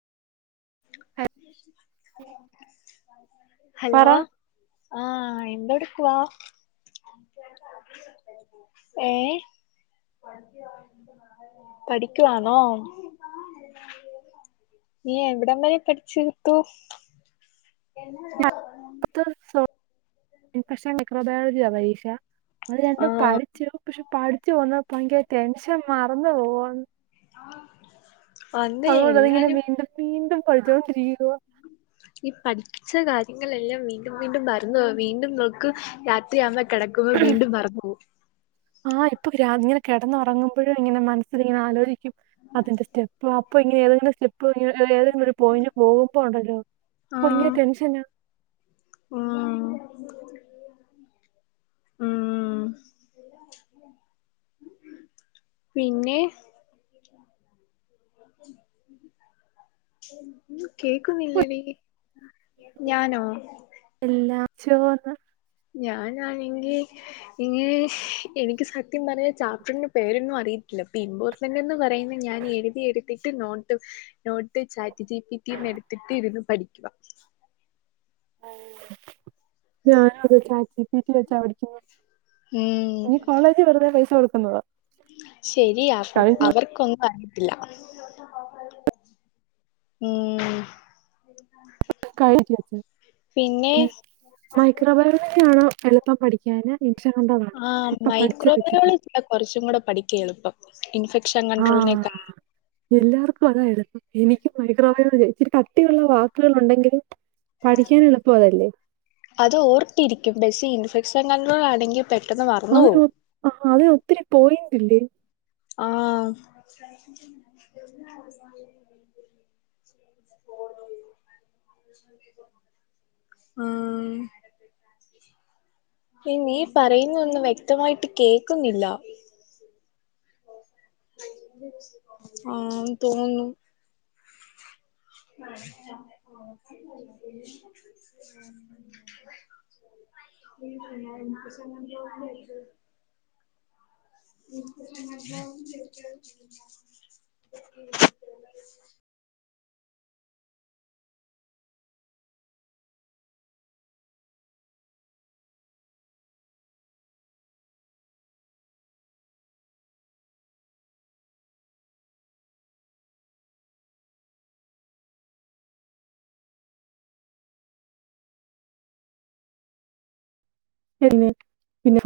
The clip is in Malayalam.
ഹലോ പറ ആഹ് എന്തെടുക്കുവാ? ഏഹ്. പഠിക്കുവാന്നോ? നീ എവിടം വരെ പട്ച്ചീർത്തു. [unintelligible] ഇൻഫെക്ഷൻ മൈക്രോബയോളജിയാ പരീക്ഷ. അഹ് രണ്ടും ആഹ് പഠിച്ചു പക്ഷെ പഠിച്ചു വന്ന ഭയ്ങ്കര ടെൻഷൻ മറന്ന് പോവോന്ന്. അന്ന് അതോണ്ട് അതിങ്ങനെ എല്ലാരും വീണ്ടും വീണ്ടും പഠിച്ചോണ്ടിരിക്കുവാ. ഈ പഠിച്ച കാര്യങ്ങളെല്ലാം വീണ്ടും വീണ്ടും മറന്നോവും വീണ്ടും നോക്കും രാത്രിയാവുമ്പ. കെടക്കുമ്പോ വീണ്ടും മറന്ന് പോവും. ആഹ് ഇപ്പൊ രാ ഇങ്ങനെ കെടന്നൊറങ്ങുമ്പഴും ഇങ്ങനെ മനസ്സിൽ ഇങ്ങനെ ആലോജിക്കും അതിന്റെ സ്റ്റെപ്പും ആ. അപ്പൊ ഇങ്ങനെ ഏതെങ്കിലും സ്റ്റെപ്പ് ഇങ്ങ എ ഏതെങ്കിലും ഒരു പോയിന്റ് പോകുമ്പോ ണ്ടല്ലോ അപ്പൊ ഭയ്ങ്കര ആഹ് ടെൻഷനാ. ഉം ഉം. പിന്നെ. [inaudible] കേക്കുന്നില്ലടീ ഞാനോ? എല്ലാ ചോർന്ന്. ഞാനാണെങ്കിൽ. ഇന് ഹ് എനിക്ക് സത്യം പറ്ഞ്ഞ ചാപ്റ്റർന്റെ പേരൊന്നും അറിയത്തില്ല [unintelligible] നന്നന്ന് പറയുന്ന ഞാൻ എഴ്‌തി എട്ത്തിട്ട് നോട്ട് ഹ്. Note chat G P T യും എട്ത്തിട്ട് ഇരുന്ന് പഠിക്കുക. ഞാനും അതെ ചാറ്റ് ജി പി ടി വെച്ചാ പഠിക്കുന്നെ. ഹ്മ്. കോളേജി വെറുതെ പൈസ കൊട്ക്കുന്നതാ. ശെരിയാകും അവർക്കൊന്നും അറ ഇല്ല ഹ്മ്. [inaudible] [unintelligible] പിന്നെ മൈക്രോബയോളജി ആണോ എളുപ്പം പഠിക്കാന്. ഇൻസ്റ്റാഗ്രാമിലാണോ ആഹ് ഇപ്പൊ പഠിച്ച് മൈക്രോ ബയോ വെച്ചിട്ട്? കൊർച്ചും കൂടെ പഠിക്കായെളുപ്പം ഇൻഫെക്ഷൻ കണ്ട്രോളിനെക്ക. എല്ലാർക്കും അതാ എളുപ്പം എനിക്കും മൈക്രോവയോളജ്യാ ഇച്ചിരി കട്ടിയുള്ള വാക്കുകളുണ്ടെങ്കിലും. പഠിക്കാൻ എളുപ്പം അതല്ലേ? അത് ഓർത്തിരിക്കും പക്ഷെ ഇൻഫെക്ഷൻകൺട്രോളാണെങ്കി. പെട്ടെന്ന് വ. അഹ് നോ അ അത് ഒത്തിരി പോയിന്റ്ല്ലേ? ആഹ്. ആഹ്. ഹേ നീ പറയുന്നഒന്നും വ്യക്തമായിട്ട് കേക്കുന്നില്ല. ആഹ് തോന്ന് ന്നു [inaudible] [unintelligible] [inaudible] പിന്നെ.